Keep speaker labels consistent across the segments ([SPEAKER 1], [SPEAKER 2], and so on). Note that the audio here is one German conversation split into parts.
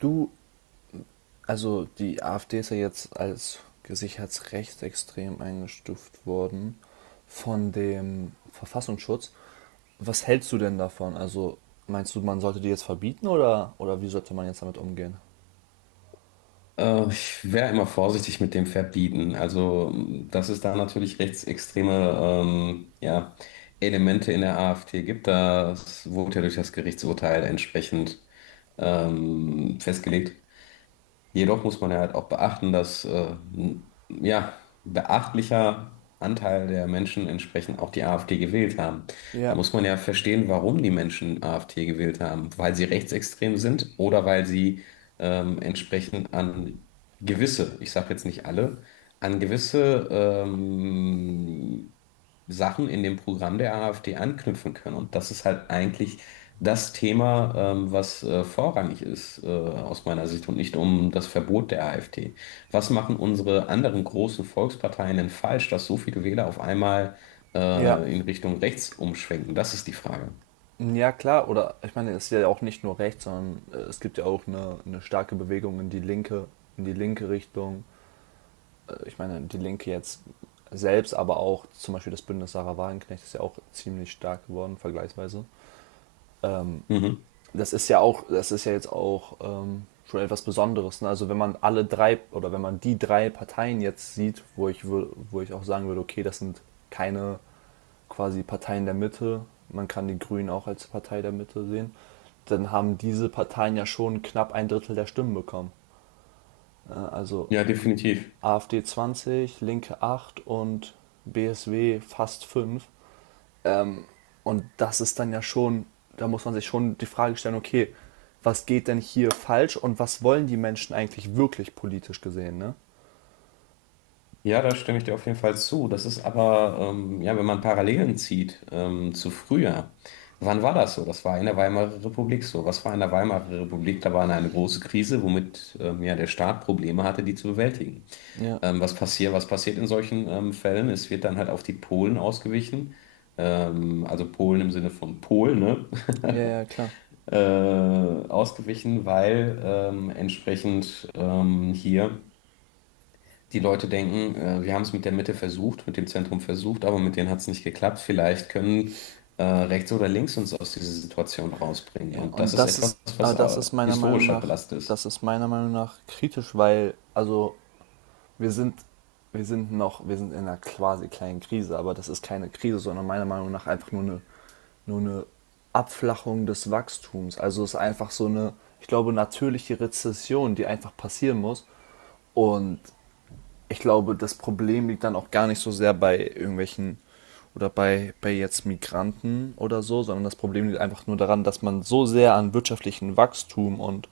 [SPEAKER 1] Du, also die AfD ist ja jetzt als gesichert rechtsextrem eingestuft worden von dem Verfassungsschutz. Was hältst du denn davon? Also meinst du, man sollte die jetzt verbieten oder wie sollte man jetzt damit umgehen?
[SPEAKER 2] Ich wäre immer vorsichtig mit dem Verbieten. Also dass es da natürlich rechtsextreme ja, Elemente in der AfD gibt, das wurde ja durch das Gerichtsurteil entsprechend festgelegt. Jedoch muss man ja halt auch beachten, dass ja, beachtlicher Anteil der Menschen entsprechend auch die AfD gewählt haben. Da
[SPEAKER 1] Ja,
[SPEAKER 2] muss man ja verstehen, warum die Menschen AfD gewählt haben. Weil sie rechtsextrem sind oder weil sie entsprechend an gewisse, ich sage jetzt nicht alle, an gewisse Sachen in dem Programm der AfD anknüpfen können. Und das ist halt eigentlich das Thema, was vorrangig ist aus meiner Sicht und nicht um das Verbot der AfD. Was machen unsere anderen großen Volksparteien denn falsch, dass so viele Wähler auf einmal
[SPEAKER 1] ja.
[SPEAKER 2] in Richtung rechts umschwenken? Das ist die Frage.
[SPEAKER 1] Ja, klar. Oder ich meine, es ist ja auch nicht nur rechts, sondern es gibt ja auch eine starke Bewegung in die linke, Richtung. Ich meine, die Linke jetzt selbst, aber auch zum Beispiel das Bündnis Sarah Wagenknecht ist ja auch ziemlich stark geworden, vergleichsweise. Ähm,
[SPEAKER 2] Mhm.
[SPEAKER 1] Das ist ja auch, das ist ja jetzt auch schon etwas Besonderes. Ne? Also wenn man alle drei oder wenn man die drei Parteien jetzt sieht, wo ich auch sagen würde, okay, das sind keine quasi Parteien der Mitte, man kann die Grünen auch als Partei der Mitte sehen, dann haben diese Parteien ja schon knapp ein Drittel der Stimmen bekommen. Also
[SPEAKER 2] Ja, definitiv.
[SPEAKER 1] AfD 20, Linke 8 und BSW fast 5. Und das ist dann ja schon, da muss man sich schon die Frage stellen, okay, was geht denn hier falsch und was wollen die Menschen eigentlich wirklich politisch gesehen, ne?
[SPEAKER 2] Ja, da stimme ich dir auf jeden Fall zu. Das ist aber, ja, wenn man Parallelen zieht zu früher, wann war das so? Das war in der Weimarer Republik so. Was war in der Weimarer Republik? Da war eine große Krise, womit ja, der Staat Probleme hatte, die zu bewältigen.
[SPEAKER 1] Ja,
[SPEAKER 2] Was passiert, was passiert in solchen Fällen? Es wird dann halt auf die Polen ausgewichen. Also Polen im Sinne von Polen, ne?
[SPEAKER 1] ja, ja, klar.
[SPEAKER 2] äh, ausgewichen, weil entsprechend hier die Leute denken, wir haben es mit der Mitte versucht, mit dem Zentrum versucht, aber mit denen hat es nicht geklappt. Vielleicht können rechts oder links uns aus dieser Situation rausbringen.
[SPEAKER 1] Ja,
[SPEAKER 2] Und das
[SPEAKER 1] und
[SPEAKER 2] ist
[SPEAKER 1] das
[SPEAKER 2] etwas,
[SPEAKER 1] ist,
[SPEAKER 2] was
[SPEAKER 1] aber das ist meiner Meinung
[SPEAKER 2] historisch halt
[SPEAKER 1] nach,
[SPEAKER 2] belastet
[SPEAKER 1] das
[SPEAKER 2] ist.
[SPEAKER 1] ist meiner Meinung nach kritisch, weil, also wir sind, wir sind in einer quasi kleinen Krise, aber das ist keine Krise, sondern meiner Meinung nach einfach nur eine Abflachung des Wachstums. Also es ist einfach so eine, ich glaube, natürliche Rezession, die einfach passieren muss. Und ich glaube, das Problem liegt dann auch gar nicht so sehr bei irgendwelchen oder bei jetzt Migranten oder so, sondern das Problem liegt einfach nur daran, dass man so sehr an wirtschaftlichen Wachstum und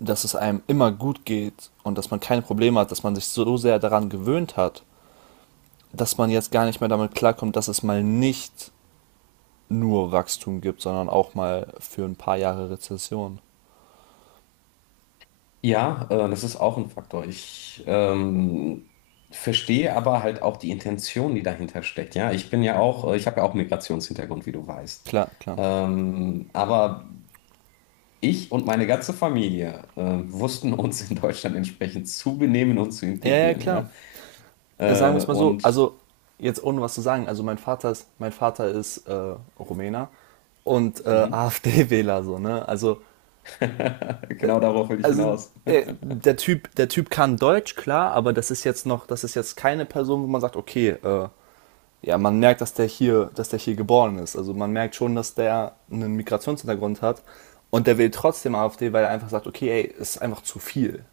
[SPEAKER 1] dass es einem immer gut geht und dass man keine Probleme hat, dass man sich so sehr daran gewöhnt hat, dass man jetzt gar nicht mehr damit klarkommt, dass es mal nicht nur Wachstum gibt, sondern auch mal für ein paar Jahre Rezession.
[SPEAKER 2] Ja, das ist auch ein Faktor. Ich verstehe aber halt auch die Intention, die dahinter steckt. Ja, ich bin ja auch, ich habe ja auch Migrationshintergrund, wie du weißt.
[SPEAKER 1] Klar, klar.
[SPEAKER 2] Aber ich und meine ganze Familie wussten uns in Deutschland entsprechend zu benehmen und zu
[SPEAKER 1] Ja, ja,
[SPEAKER 2] integrieren.
[SPEAKER 1] klar.
[SPEAKER 2] Ja,
[SPEAKER 1] Sagen wir es mal so,
[SPEAKER 2] und
[SPEAKER 1] also jetzt ohne was zu sagen, also mein Vater ist Rumäner und
[SPEAKER 2] mhm.
[SPEAKER 1] AfD-Wähler so, ne? Also,
[SPEAKER 2] Genau darauf will ich
[SPEAKER 1] also
[SPEAKER 2] hinaus.
[SPEAKER 1] der Typ kann Deutsch, klar, aber das ist jetzt keine Person, wo man sagt, okay, ja, man merkt, dass der hier geboren ist. Also man merkt schon, dass der einen Migrationshintergrund hat und der will trotzdem AfD, weil er einfach sagt, okay, ey, ist einfach zu viel.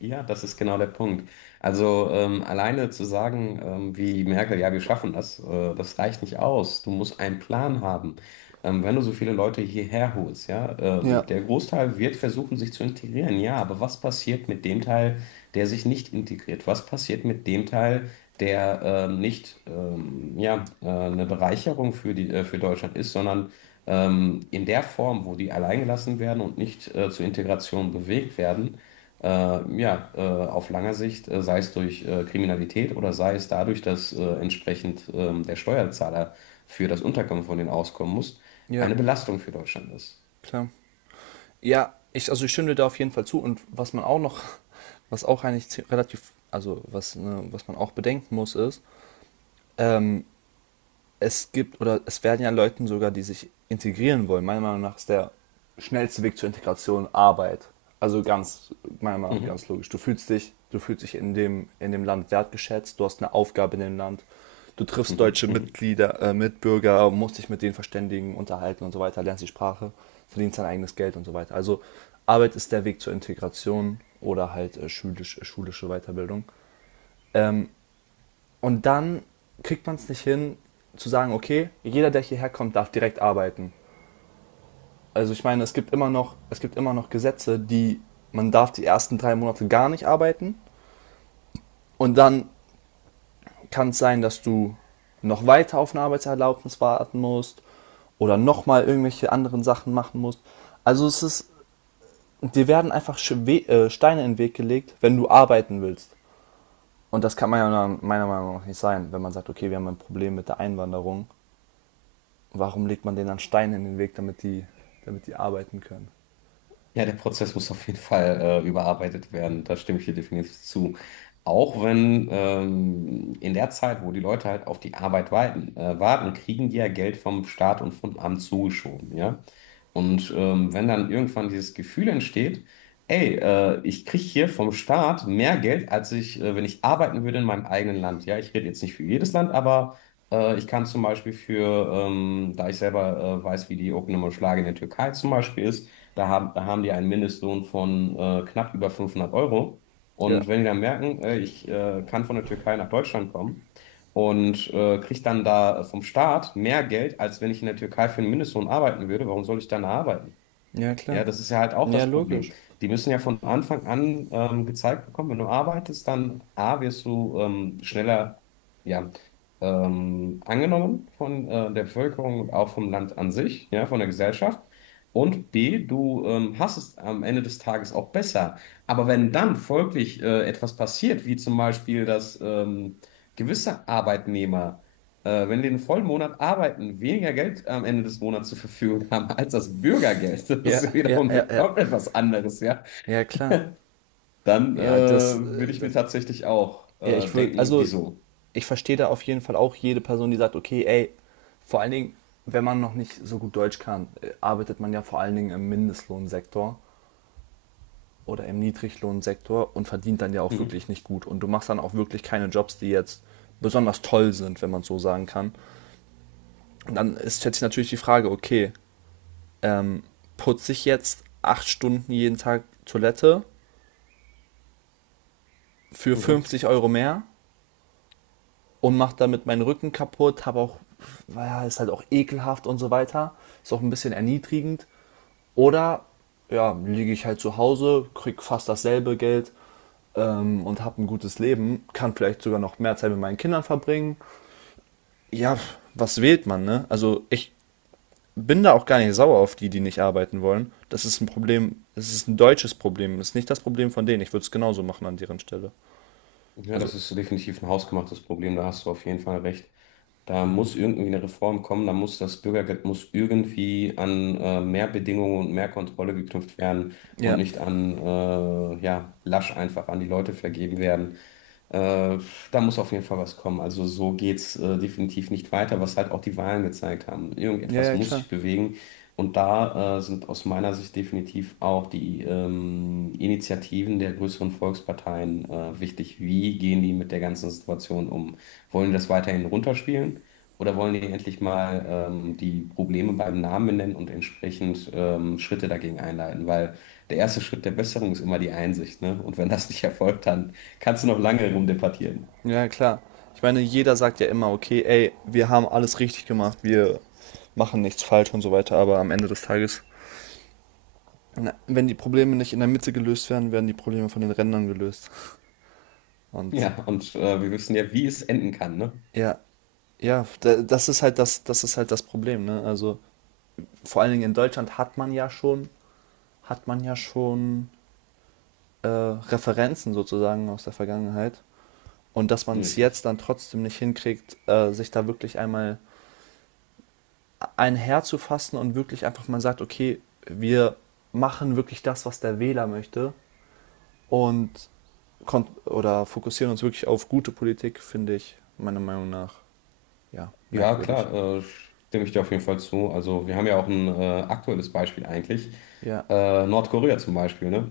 [SPEAKER 2] Ja, das ist genau der Punkt. Also alleine zu sagen, wie Merkel, ja, wir schaffen das, das reicht nicht aus. Du musst einen Plan haben. Wenn du so viele Leute hierher holst, ja,
[SPEAKER 1] Ja.
[SPEAKER 2] der Großteil wird versuchen, sich zu integrieren, ja, aber was passiert mit dem Teil, der sich nicht integriert? Was passiert mit dem Teil, der nicht ja, eine Bereicherung für für Deutschland ist, sondern in der Form, wo die alleingelassen werden und nicht zur Integration bewegt werden? äh, ja, äh, auf lange Sicht, sei es durch Kriminalität oder sei es dadurch, dass entsprechend der Steuerzahler für das Unterkommen von denen auskommen muss,
[SPEAKER 1] Ja,
[SPEAKER 2] eine Belastung für Deutschland ist.
[SPEAKER 1] klar. Ja, also ich stimme dir da auf jeden Fall zu und was man auch noch, was auch eigentlich relativ, also was, ne, was man auch bedenken muss, ist, ähm, es gibt oder es werden ja Leuten sogar, die sich integrieren wollen. Meiner Meinung nach ist der schnellste Weg zur Integration Arbeit. Also ganz, meiner Meinung nach
[SPEAKER 2] Mhm.
[SPEAKER 1] ganz logisch. Du fühlst dich in dem Land wertgeschätzt, du hast eine Aufgabe in dem Land, du triffst
[SPEAKER 2] Mhm.
[SPEAKER 1] deutsche
[SPEAKER 2] Mhm.
[SPEAKER 1] Mitglieder, Mitbürger, musst dich mit denen verständigen, unterhalten und so weiter, lernst die Sprache, verdienst dein eigenes Geld und so weiter. Also Arbeit ist der Weg zur Integration oder halt schulische Weiterbildung. Ähm, und dann kriegt man es nicht hin, zu sagen, okay, jeder, der hierher kommt, darf direkt arbeiten. Also ich meine, es gibt immer noch Gesetze, die man darf die ersten 3 Monate gar nicht arbeiten und dann kann es sein, dass du noch weiter auf eine Arbeitserlaubnis warten musst oder nochmal irgendwelche anderen Sachen machen musst. Also es ist, dir werden einfach Steine in den Weg gelegt, wenn du arbeiten willst. Und das kann man ja meiner Meinung nach nicht sein, wenn man sagt, okay, wir haben ein Problem mit der Einwanderung. Warum legt man denen dann Steine in den Weg, damit die arbeiten können?
[SPEAKER 2] Ja, der Prozess muss auf jeden Fall überarbeitet werden. Da stimme ich dir definitiv zu. Auch wenn in der Zeit, wo die Leute halt auf die Arbeit warten, kriegen die ja Geld vom Staat und vom Amt zugeschoben, ja. Und wenn dann irgendwann dieses Gefühl entsteht, ich kriege hier vom Staat mehr Geld, als wenn ich arbeiten würde in meinem eigenen Land. Ja, ich rede jetzt nicht für jedes Land, aber ich kann zum Beispiel da ich selber weiß, wie die Okunuma Schlage in der Türkei zum Beispiel ist, da haben die einen Mindestlohn von knapp über 500 Euro.
[SPEAKER 1] Ja.
[SPEAKER 2] Und wenn die dann merken, ich kann von der Türkei nach Deutschland kommen und kriege dann da vom Staat mehr Geld, als wenn ich in der Türkei für einen Mindestlohn arbeiten würde, warum soll ich dann da arbeiten?
[SPEAKER 1] Ja, klar.
[SPEAKER 2] Ja, das ist ja halt auch
[SPEAKER 1] Ja,
[SPEAKER 2] das Problem.
[SPEAKER 1] logisch.
[SPEAKER 2] Die müssen ja von Anfang an gezeigt bekommen, wenn du arbeitest, dann A, wirst du schneller ja, angenommen von der Bevölkerung und auch vom Land an sich, ja, von der Gesellschaft. Und B, du hast es am Ende des Tages auch besser. Aber wenn dann folglich etwas passiert, wie zum Beispiel, dass gewisse Arbeitnehmer wenn die den vollen Monat arbeiten, weniger Geld am Ende des Monats zur Verfügung haben als das Bürgergeld, das
[SPEAKER 1] Ja,
[SPEAKER 2] ist
[SPEAKER 1] ja, ja,
[SPEAKER 2] wiederum
[SPEAKER 1] ja.
[SPEAKER 2] komplett was anderes, ja,
[SPEAKER 1] Ja, klar.
[SPEAKER 2] dann
[SPEAKER 1] Ja, das,
[SPEAKER 2] würde ich mir
[SPEAKER 1] das
[SPEAKER 2] tatsächlich auch
[SPEAKER 1] ja, ich würde,
[SPEAKER 2] denken,
[SPEAKER 1] also,
[SPEAKER 2] wieso?
[SPEAKER 1] ich verstehe da auf jeden Fall auch jede Person, die sagt, okay, ey, vor allen Dingen, wenn man noch nicht so gut Deutsch kann, arbeitet man ja vor allen Dingen im Mindestlohnsektor oder im Niedriglohnsektor und verdient dann ja auch wirklich
[SPEAKER 2] Mhm.
[SPEAKER 1] nicht gut. Und du machst dann auch wirklich keine Jobs, die jetzt besonders toll sind, wenn man es so sagen kann. Und dann ist jetzt natürlich die Frage, okay, ähm, putze ich jetzt 8 Stunden jeden Tag Toilette für
[SPEAKER 2] Mhm.
[SPEAKER 1] 50 € mehr und mache damit meinen Rücken kaputt, habe auch, naja, ist halt auch ekelhaft und so weiter, ist auch ein bisschen erniedrigend. Oder ja, liege ich halt zu Hause, kriege fast dasselbe Geld und habe ein gutes Leben, kann vielleicht sogar noch mehr Zeit mit meinen Kindern verbringen. Ja, was wählt man, ne? Also ich bin da auch gar nicht sauer auf die, die nicht arbeiten wollen. Das ist ein Problem, es ist ein deutsches Problem, das ist nicht das Problem von denen. Ich würde es genauso machen an deren Stelle.
[SPEAKER 2] Ja, das
[SPEAKER 1] Also,
[SPEAKER 2] ist definitiv ein hausgemachtes Problem, da hast du auf jeden Fall recht. Da muss irgendwie eine Reform kommen, da muss das Bürgergeld muss irgendwie an mehr Bedingungen und mehr Kontrolle geknüpft werden und
[SPEAKER 1] ja.
[SPEAKER 2] nicht an ja, lasch einfach an die Leute vergeben werden. Äh, Da muss auf jeden Fall was kommen. Also so geht's definitiv nicht weiter, was halt auch die Wahlen gezeigt haben.
[SPEAKER 1] Ja,
[SPEAKER 2] Irgendetwas
[SPEAKER 1] ja,
[SPEAKER 2] muss
[SPEAKER 1] klar.
[SPEAKER 2] sich bewegen. Und da sind aus meiner Sicht definitiv auch die Initiativen der größeren Volksparteien wichtig. Wie gehen die mit der ganzen Situation um? Wollen die das weiterhin runterspielen? Oder wollen die endlich mal die Probleme beim Namen benennen und entsprechend Schritte dagegen einleiten? Weil der erste Schritt der Besserung ist immer die Einsicht, ne? Und wenn das nicht erfolgt, dann kannst du noch lange rumdebattieren.
[SPEAKER 1] Ja, ja, klar. Ich meine, jeder sagt ja immer, okay, ey, wir haben alles richtig gemacht, wir machen nichts falsch und so weiter, aber am Ende des Tages, na, wenn die Probleme nicht in der Mitte gelöst werden, werden die Probleme von den Rändern gelöst. Und
[SPEAKER 2] Ja, und wir wissen ja, wie es enden kann, ne?
[SPEAKER 1] ja, ja, das ist halt das, das ist halt das Problem, ne? Also vor allen Dingen in Deutschland hat man ja schon Referenzen sozusagen aus der Vergangenheit. Und dass man es
[SPEAKER 2] Richtig.
[SPEAKER 1] jetzt dann trotzdem nicht hinkriegt, sich da wirklich einmal ein Herz zu fassen und wirklich einfach mal sagt, okay, wir machen wirklich das, was der Wähler möchte und oder fokussieren uns wirklich auf gute Politik, finde ich meiner Meinung nach ja
[SPEAKER 2] Ja,
[SPEAKER 1] merkwürdig.
[SPEAKER 2] klar, äh, stimme ich dir auf jeden Fall zu. Also wir haben ja auch ein aktuelles Beispiel eigentlich.
[SPEAKER 1] Ja,
[SPEAKER 2] Nordkorea zum Beispiel, ne?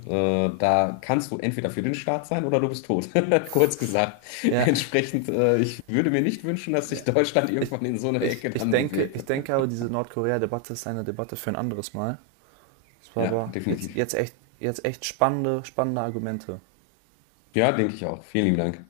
[SPEAKER 2] Da kannst du entweder für den Staat sein oder du bist tot. Kurz gesagt.
[SPEAKER 1] ja,
[SPEAKER 2] Entsprechend, ich würde mir nicht wünschen, dass
[SPEAKER 1] ja.
[SPEAKER 2] sich Deutschland
[SPEAKER 1] Ich,
[SPEAKER 2] irgendwann in so eine
[SPEAKER 1] ich,
[SPEAKER 2] Ecke
[SPEAKER 1] ich
[SPEAKER 2] dann
[SPEAKER 1] denke,
[SPEAKER 2] bewegt.
[SPEAKER 1] ich denke aber diese Nordkorea-Debatte ist eine Debatte für ein anderes Mal. Es war
[SPEAKER 2] Ja,
[SPEAKER 1] aber jetzt,
[SPEAKER 2] definitiv.
[SPEAKER 1] jetzt echt, jetzt echt spannende, spannende Argumente.
[SPEAKER 2] Ja, denke ich auch. Vielen lieben Dank.